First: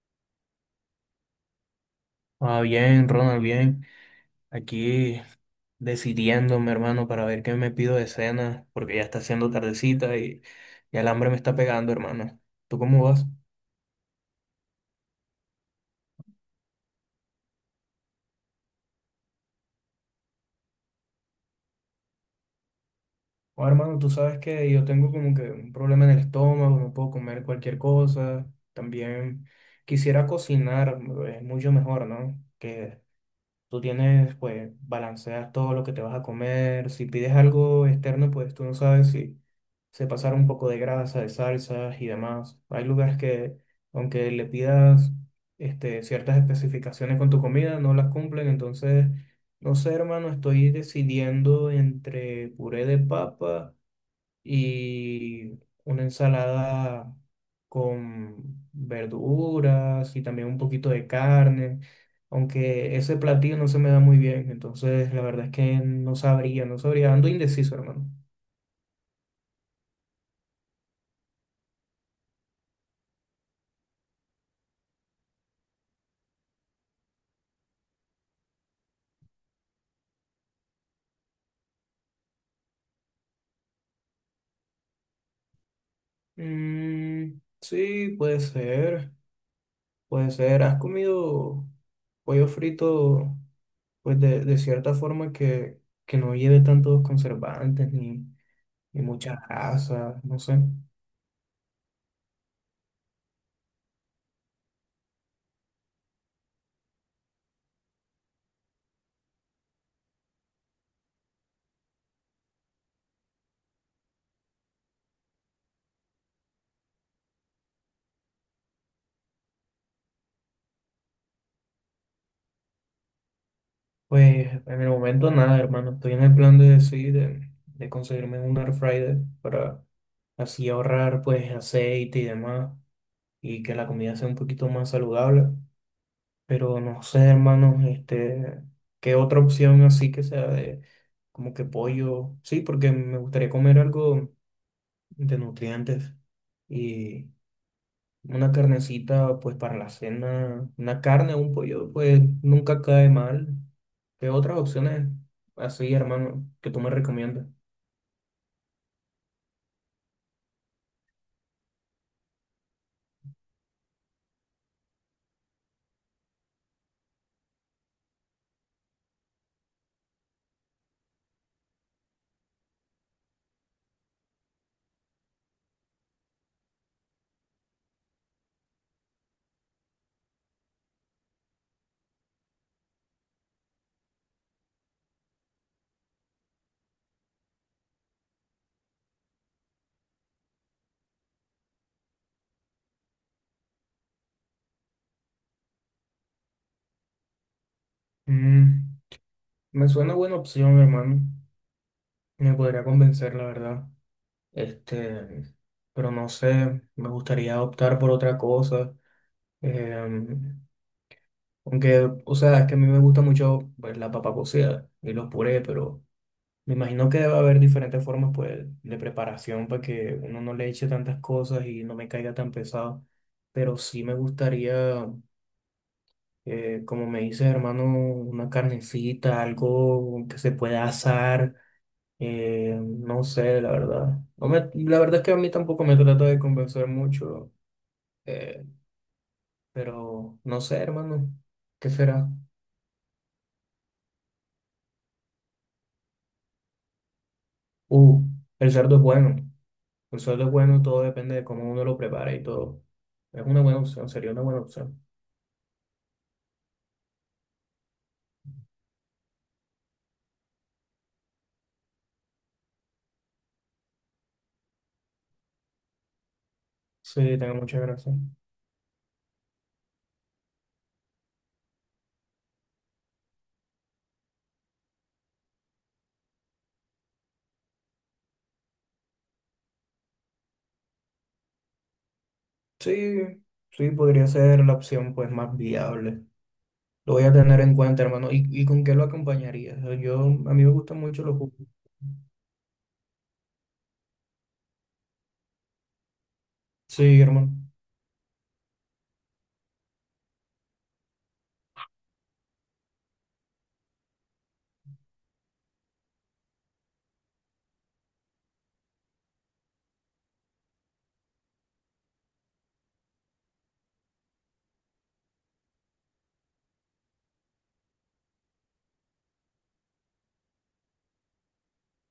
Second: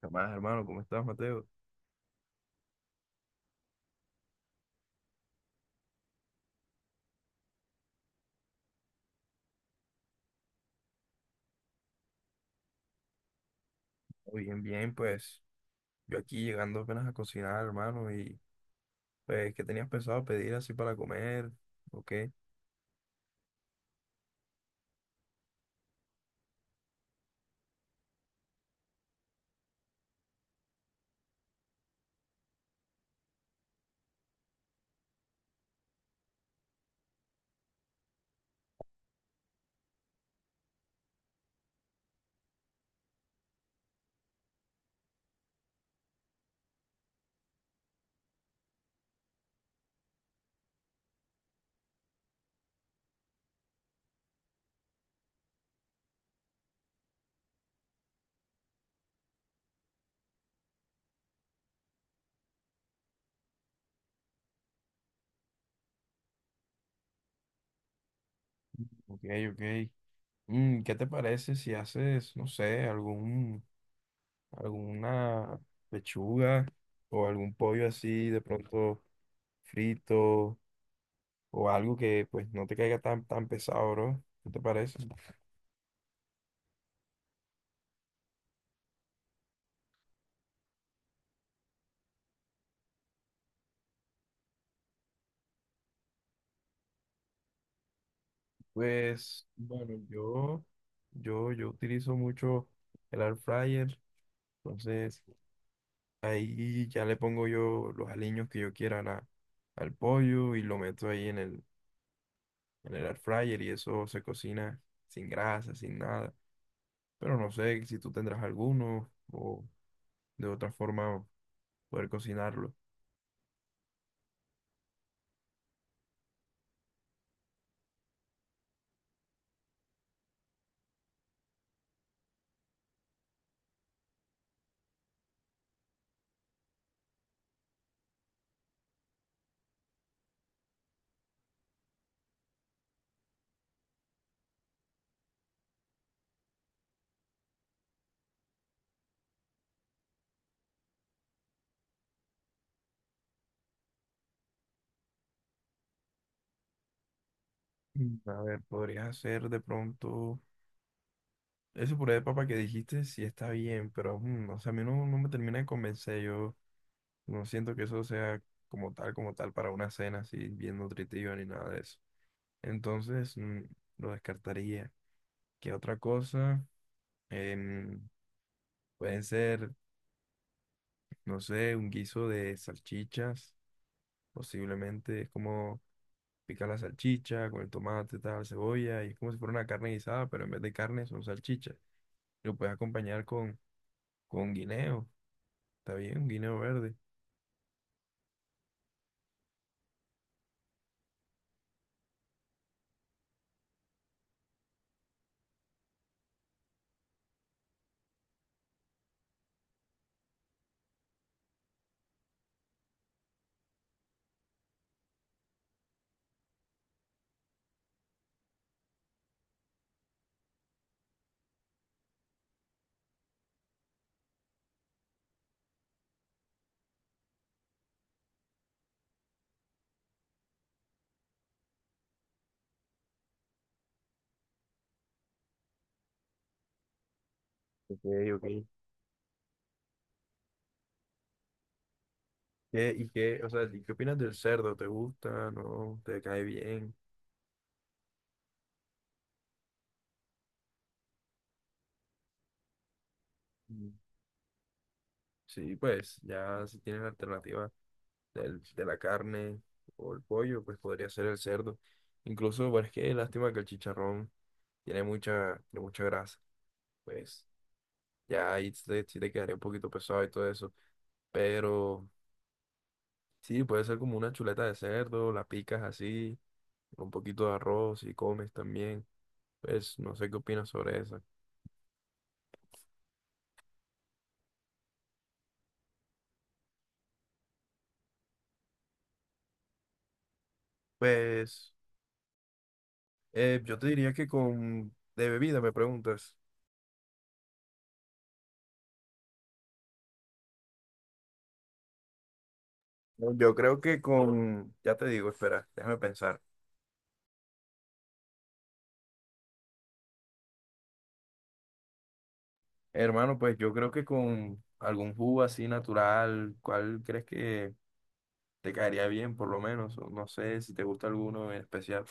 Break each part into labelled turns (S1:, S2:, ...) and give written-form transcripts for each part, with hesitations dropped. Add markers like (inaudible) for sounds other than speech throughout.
S1: ¿Qué más, hermano? ¿Cómo estás, Mateo?
S2: Ah, bien, Ronald, bien. Aquí decidiendo, mi hermano, para ver qué me pido de cena, porque ya está haciendo tardecita y el hambre me está pegando, hermano. ¿Tú cómo vas?
S1: Oh, bien, bien, pues yo aquí llegando apenas a cocinar, hermano, y pues, ¿qué tenías pensado pedir así para comer? ¿O qué?
S2: Oh, hermano, tú sabes que yo tengo como que un problema en el estómago, no puedo comer cualquier cosa. También quisiera cocinar, es mucho mejor, ¿no? Que tú tienes, pues, balancear todo lo que te vas a comer. Si pides algo externo, pues tú no sabes si se pasaron un poco de grasa, de salsas y demás. Hay lugares que, aunque le pidas ciertas especificaciones con tu comida, no las cumplen. Entonces, no sé, hermano, estoy decidiendo entre puré de papa y una ensalada con verduras y también un poquito de carne, aunque ese platillo no se me da muy bien, entonces la verdad es que no sabría, no sabría, ando indeciso, hermano.
S1: Ok, ok. Mm, ¿qué te parece si haces, no sé, algún, alguna pechuga o algún pollo así de pronto frito o algo que pues no te caiga tan, tan pesado, bro? ¿Qué te parece?
S2: Mm, sí, puede ser, puede ser. ¿Has comido pollo frito, pues de cierta forma que no lleve tantos conservantes ni, ni mucha
S1: Pues, bueno,
S2: grasa, no sé?
S1: yo utilizo mucho el air fryer, entonces... Ahí ya le pongo yo los aliños que yo quiera a la- al pollo y lo meto ahí en el air fryer y eso se cocina sin grasa, sin nada. Pero no sé si tú tendrás alguno o de otra forma poder cocinarlo.
S2: Pues en el momento nada, hermano. Estoy en el plan de decir de conseguirme un air fryer para así ahorrar pues aceite y demás y que la comida sea un poquito más saludable. Pero no sé, hermano, qué otra opción así que sea de como que pollo. Sí, porque me gustaría comer algo de nutrientes y, una carnecita, pues para la cena, una carne o un pollo, pues nunca cae mal. ¿Qué otras opciones así, hermano, que tú me recomiendas?
S1: Mm. A ver, podrías hacer de pronto ese puré de papa que dijiste, sí está bien, pero mm, o sea, a mí no, no me termina de convencer. Yo no siento que eso sea como tal para una cena así bien nutritiva ni nada de eso. Entonces, mm, lo descartaría. ¿Qué otra cosa? Em, Pueden ser, no sé, un guiso de salchichas, posiblemente. Es como picar la salchicha con el tomate, tal, cebolla, y es como si fuera una carne guisada, pero en vez de carne son salchichas. Lo puedes acompañar con guineo, está bien, un guineo verde.
S2: Mm, me suena buena opción, hermano. Me podría convencer, la verdad. Este, pero no sé, me gustaría optar por otra cosa. Em, Aunque, o sea, es que a mí me gusta mucho, pues, la papa cocida y los purés, pero me imagino que debe haber diferentes formas pues, de preparación para que uno no le eche tantas cosas y no me caiga tan pesado. Pero sí me gustaría, como me dices, hermano, una carnecita, algo que se pueda asar. No sé, la verdad. No me- la verdad es que a mí tampoco me trata de convencer mucho.
S1: Ok, ok.
S2: eh, pero no sé, hermano, ¿qué será?
S1: ¿Qué, y qué, o sea, ¿y qué opinas del cerdo? ¿Te gusta? ¿No? ¿Te cae bien?
S2: Uh, el cerdo es bueno. El sueldo es bueno, todo depende de cómo uno lo prepara y todo. Es una buena
S1: Mm.
S2: opción, sería una buena opción.
S1: Sí, pues ya si tienes alternativas del- de la carne o el pollo, pues podría ser el cerdo. Incluso, bueno, es que lástima que el chicharrón tiene mucha grasa.
S2: Sí,
S1: Pues
S2: tengo muchas gracias.
S1: ya ahí sí te quedaría un poquito pesado y todo eso. Pero sí, puede ser como una chuleta de cerdo, la picas así, con un poquito de arroz y comes también. Pues no sé qué opinas sobre esa.
S2: Sí, sí, podría ser la opción pues más viable. Lo voy a tener en cuenta, hermano. Y con qué lo acompañaría? O sea, yo, a mí me gustan mucho los jugos.
S1: Pues yo te diría que con... De bebida me preguntas.
S2: Sí, hermano.
S1: No, yo creo que con... Ya te digo, espera, déjame pensar. Hermano, pues yo creo que con algún jugo así natural, ¿cuál crees que te caería bien, por lo menos? O no sé si te gusta alguno en especial.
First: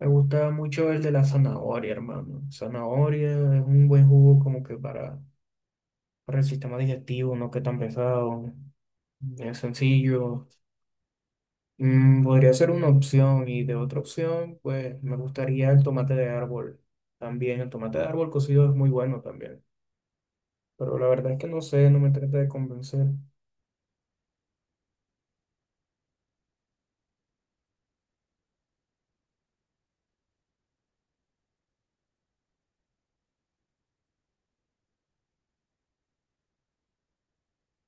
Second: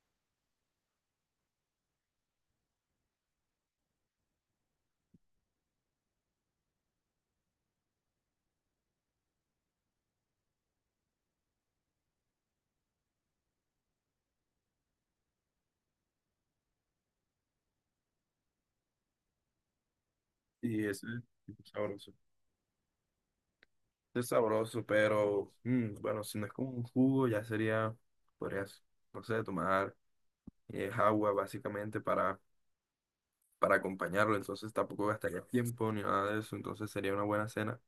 S2: Me gusta mucho el de la zanahoria, hermano. Zanahoria es un buen jugo como que para el sistema digestivo, no que tan pesado. Es sencillo. Mm, podría ser una opción y de otra opción, pues me gustaría el tomate de árbol. También el tomate de árbol cocido es muy bueno también,
S1: Y
S2: pero
S1: ese
S2: la verdad es que no
S1: es
S2: sé, no me
S1: sabroso.
S2: trata de convencer.
S1: Es sabroso, pero mm, bueno, si no es como un jugo, ya sería, podrías, no sé, tomar agua básicamente para acompañarlo. Entonces tampoco gastaría tiempo ni nada de eso. Entonces sería una buena cena,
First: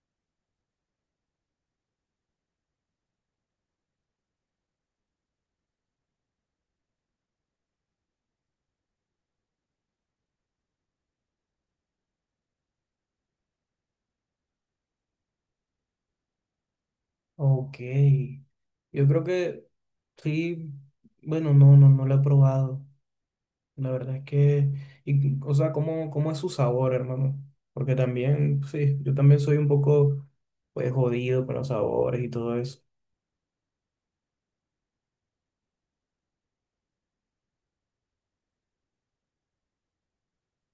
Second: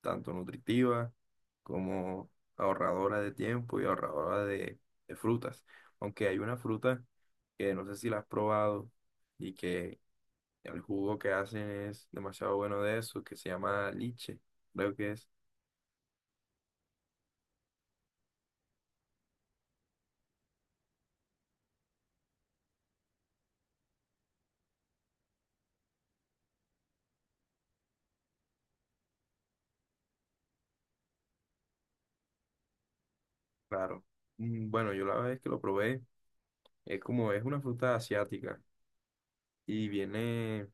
S1: tanto nutritiva como ahorradora de tiempo y ahorradora de frutas. Aunque hay una fruta que no sé si la has probado y que el jugo que hacen es demasiado bueno de eso, que se llama liche, creo que es,
S2: Ok, yo creo que sí, bueno, no, no, no lo he probado. La verdad es que, y, o sea, ¿cómo, cómo es su sabor, hermano? Porque también, sí, yo también soy un poco, pues, jodido con los sabores y todo eso.
S1: claro. Mm, bueno, yo la vez que lo probé, es como es una fruta asiática y viene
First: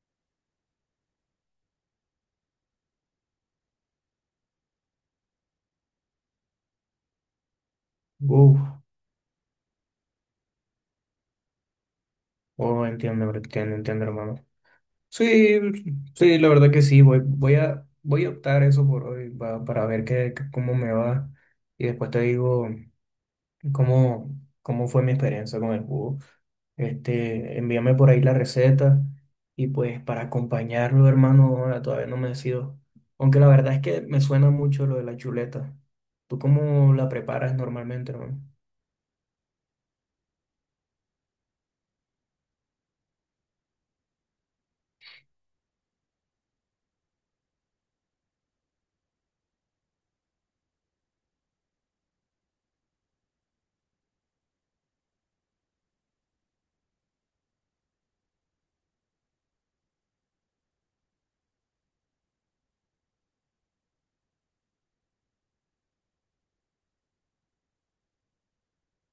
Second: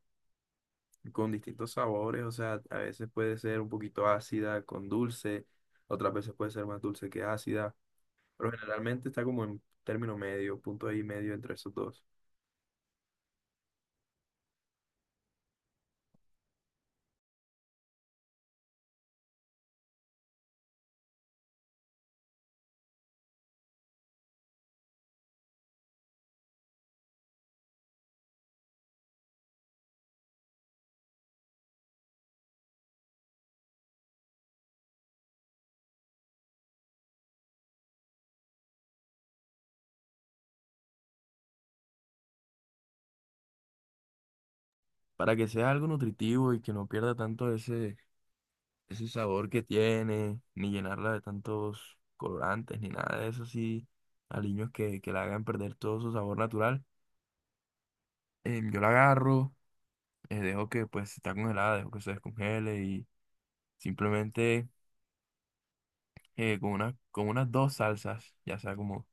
S1: con distintos sabores, o sea, a veces puede ser un poquito ácida con dulce, otras veces puede ser más dulce que ácida, pero
S2: Uf,
S1: generalmente está como en término medio, punto ahí medio entre esos dos.
S2: oh, entiendo, entiendo, entiendo, hermano. Sí, sí, la verdad que sí, voy, voy a, voy a optar eso por hoy pa- para ver qué, qué- cómo me va y después te digo cómo, cómo fue mi experiencia con el jugo. Envíame por ahí la receta y pues para acompañarlo, hermano, ahora todavía no me decido. Aunque la verdad es que me suena mucho lo de la chuleta. ¿Tú cómo la preparas normalmente, hermano?
S1: Para que sea algo nutritivo y que no pierda tanto ese, ese sabor que tiene, ni llenarla de tantos colorantes, ni nada de eso, así, aliños que la hagan perder todo su sabor natural. Yo la agarro, dejo que pues si está congelada, dejo que se descongele y simplemente con una, con unas dos salsas, ya sea como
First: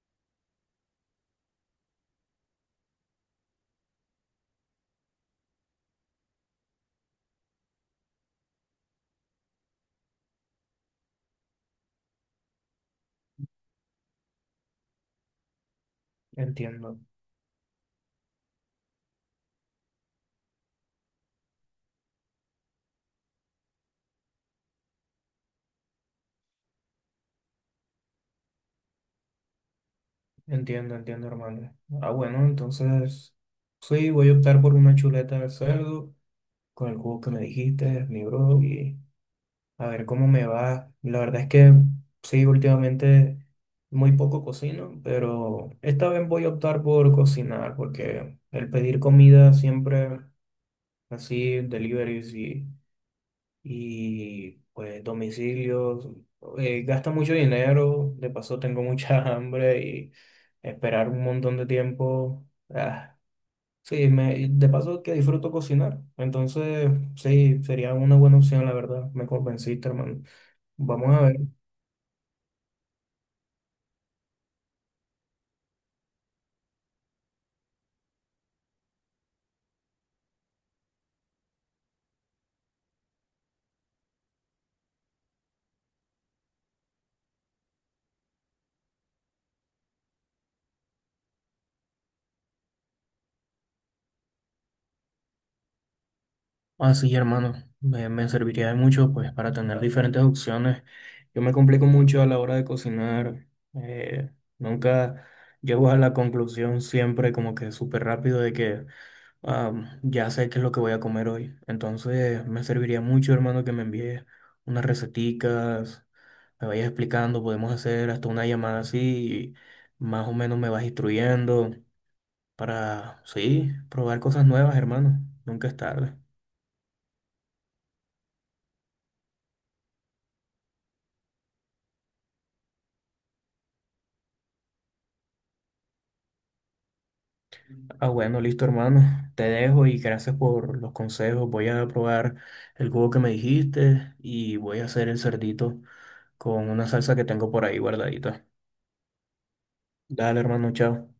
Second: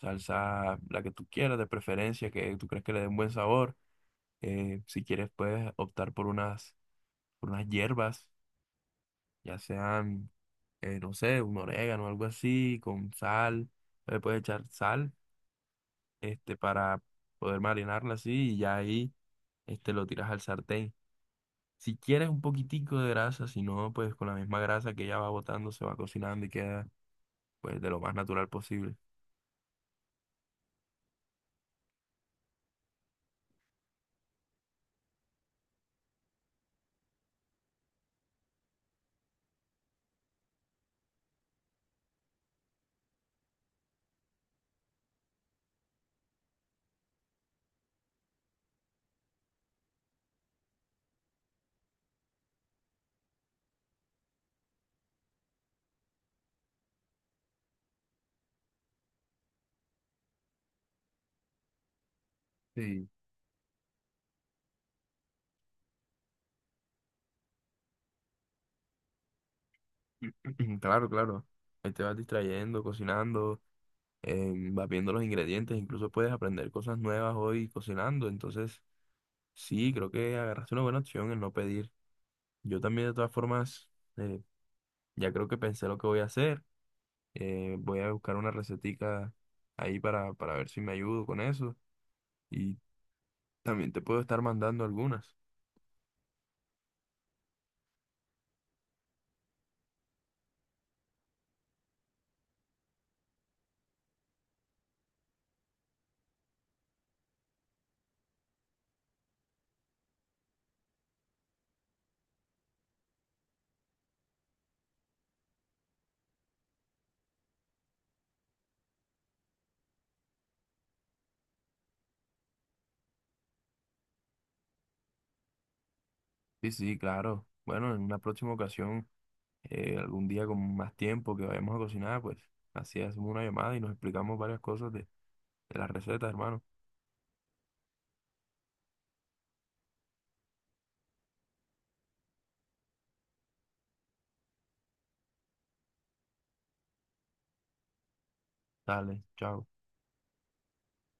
S1: salsa la que tú quieras de preferencia, que tú crees que le dé un buen sabor. Si quieres, puedes optar por unas hierbas, ya sean, no sé, un orégano o algo así, con sal. Le puedes echar sal, este, para
S2: Entiendo,
S1: poder marinarla así y ya ahí, este, lo tiras al sartén. Si quieres un poquitico de grasa, si no, pues con la misma grasa que ya va botando, se va cocinando y queda, pues, de lo más natural posible.
S2: entiendo, entiendo, hermano. Ah, bueno, entonces sí, voy a optar por una chuleta de cerdo, con el cubo que me dijiste, mi bro, y a ver cómo me va. La verdad es que sí, últimamente muy poco cocino, pero esta vez voy a optar por cocinar, porque el pedir comida siempre así, deliveries y pues domicilios, gasta mucho dinero, de paso tengo mucha (laughs) hambre y esperar un montón de tiempo.
S1: Sí.
S2: Ah, sí, me, y de paso que disfruto cocinar, entonces sí, sería una buena opción, la verdad. Me convenciste, hermano.
S1: (clears throat) Claro,
S2: Vamos a ver.
S1: claro. Ahí te vas distrayendo, cocinando, vas viendo los ingredientes, incluso puedes aprender cosas nuevas hoy cocinando, entonces sí, creo que agarraste una buena opción en no pedir. Yo también de todas formas, eh, ya creo que pensé lo que voy a hacer, voy a buscar una recetica ahí para ver si me ayudo con eso y también te puedo estar mandando algunas.
S2: Así, hermano, me serviría de mucho, pues, para tener diferentes opciones. Yo me complico mucho a la hora de cocinar. eh, Nunca llego a la conclusión siempre como que súper rápido de que ah, ya sé qué es lo que voy a comer hoy. Entonces, me serviría mucho, hermano, que me envíes unas receticas, me vayas explicando, podemos hacer hasta una llamada así, y más o menos me vas instruyendo para, sí, probar cosas nuevas, hermano. Nunca es tarde.
S1: Sí, sí, claro. Bueno, en una próxima ocasión, algún día con más tiempo que vayamos a cocinar, pues así hacemos una llamada y nos explicamos varias cosas de las recetas, hermano.
S2: Ah, bueno, listo, hermano. Te dejo y gracias por los consejos. Voy a probar el jugo que me dijiste y voy a hacer el cerdito con una salsa que tengo por ahí guardadita.
S1: Dale, chao.
S2: Dale, hermano, chao.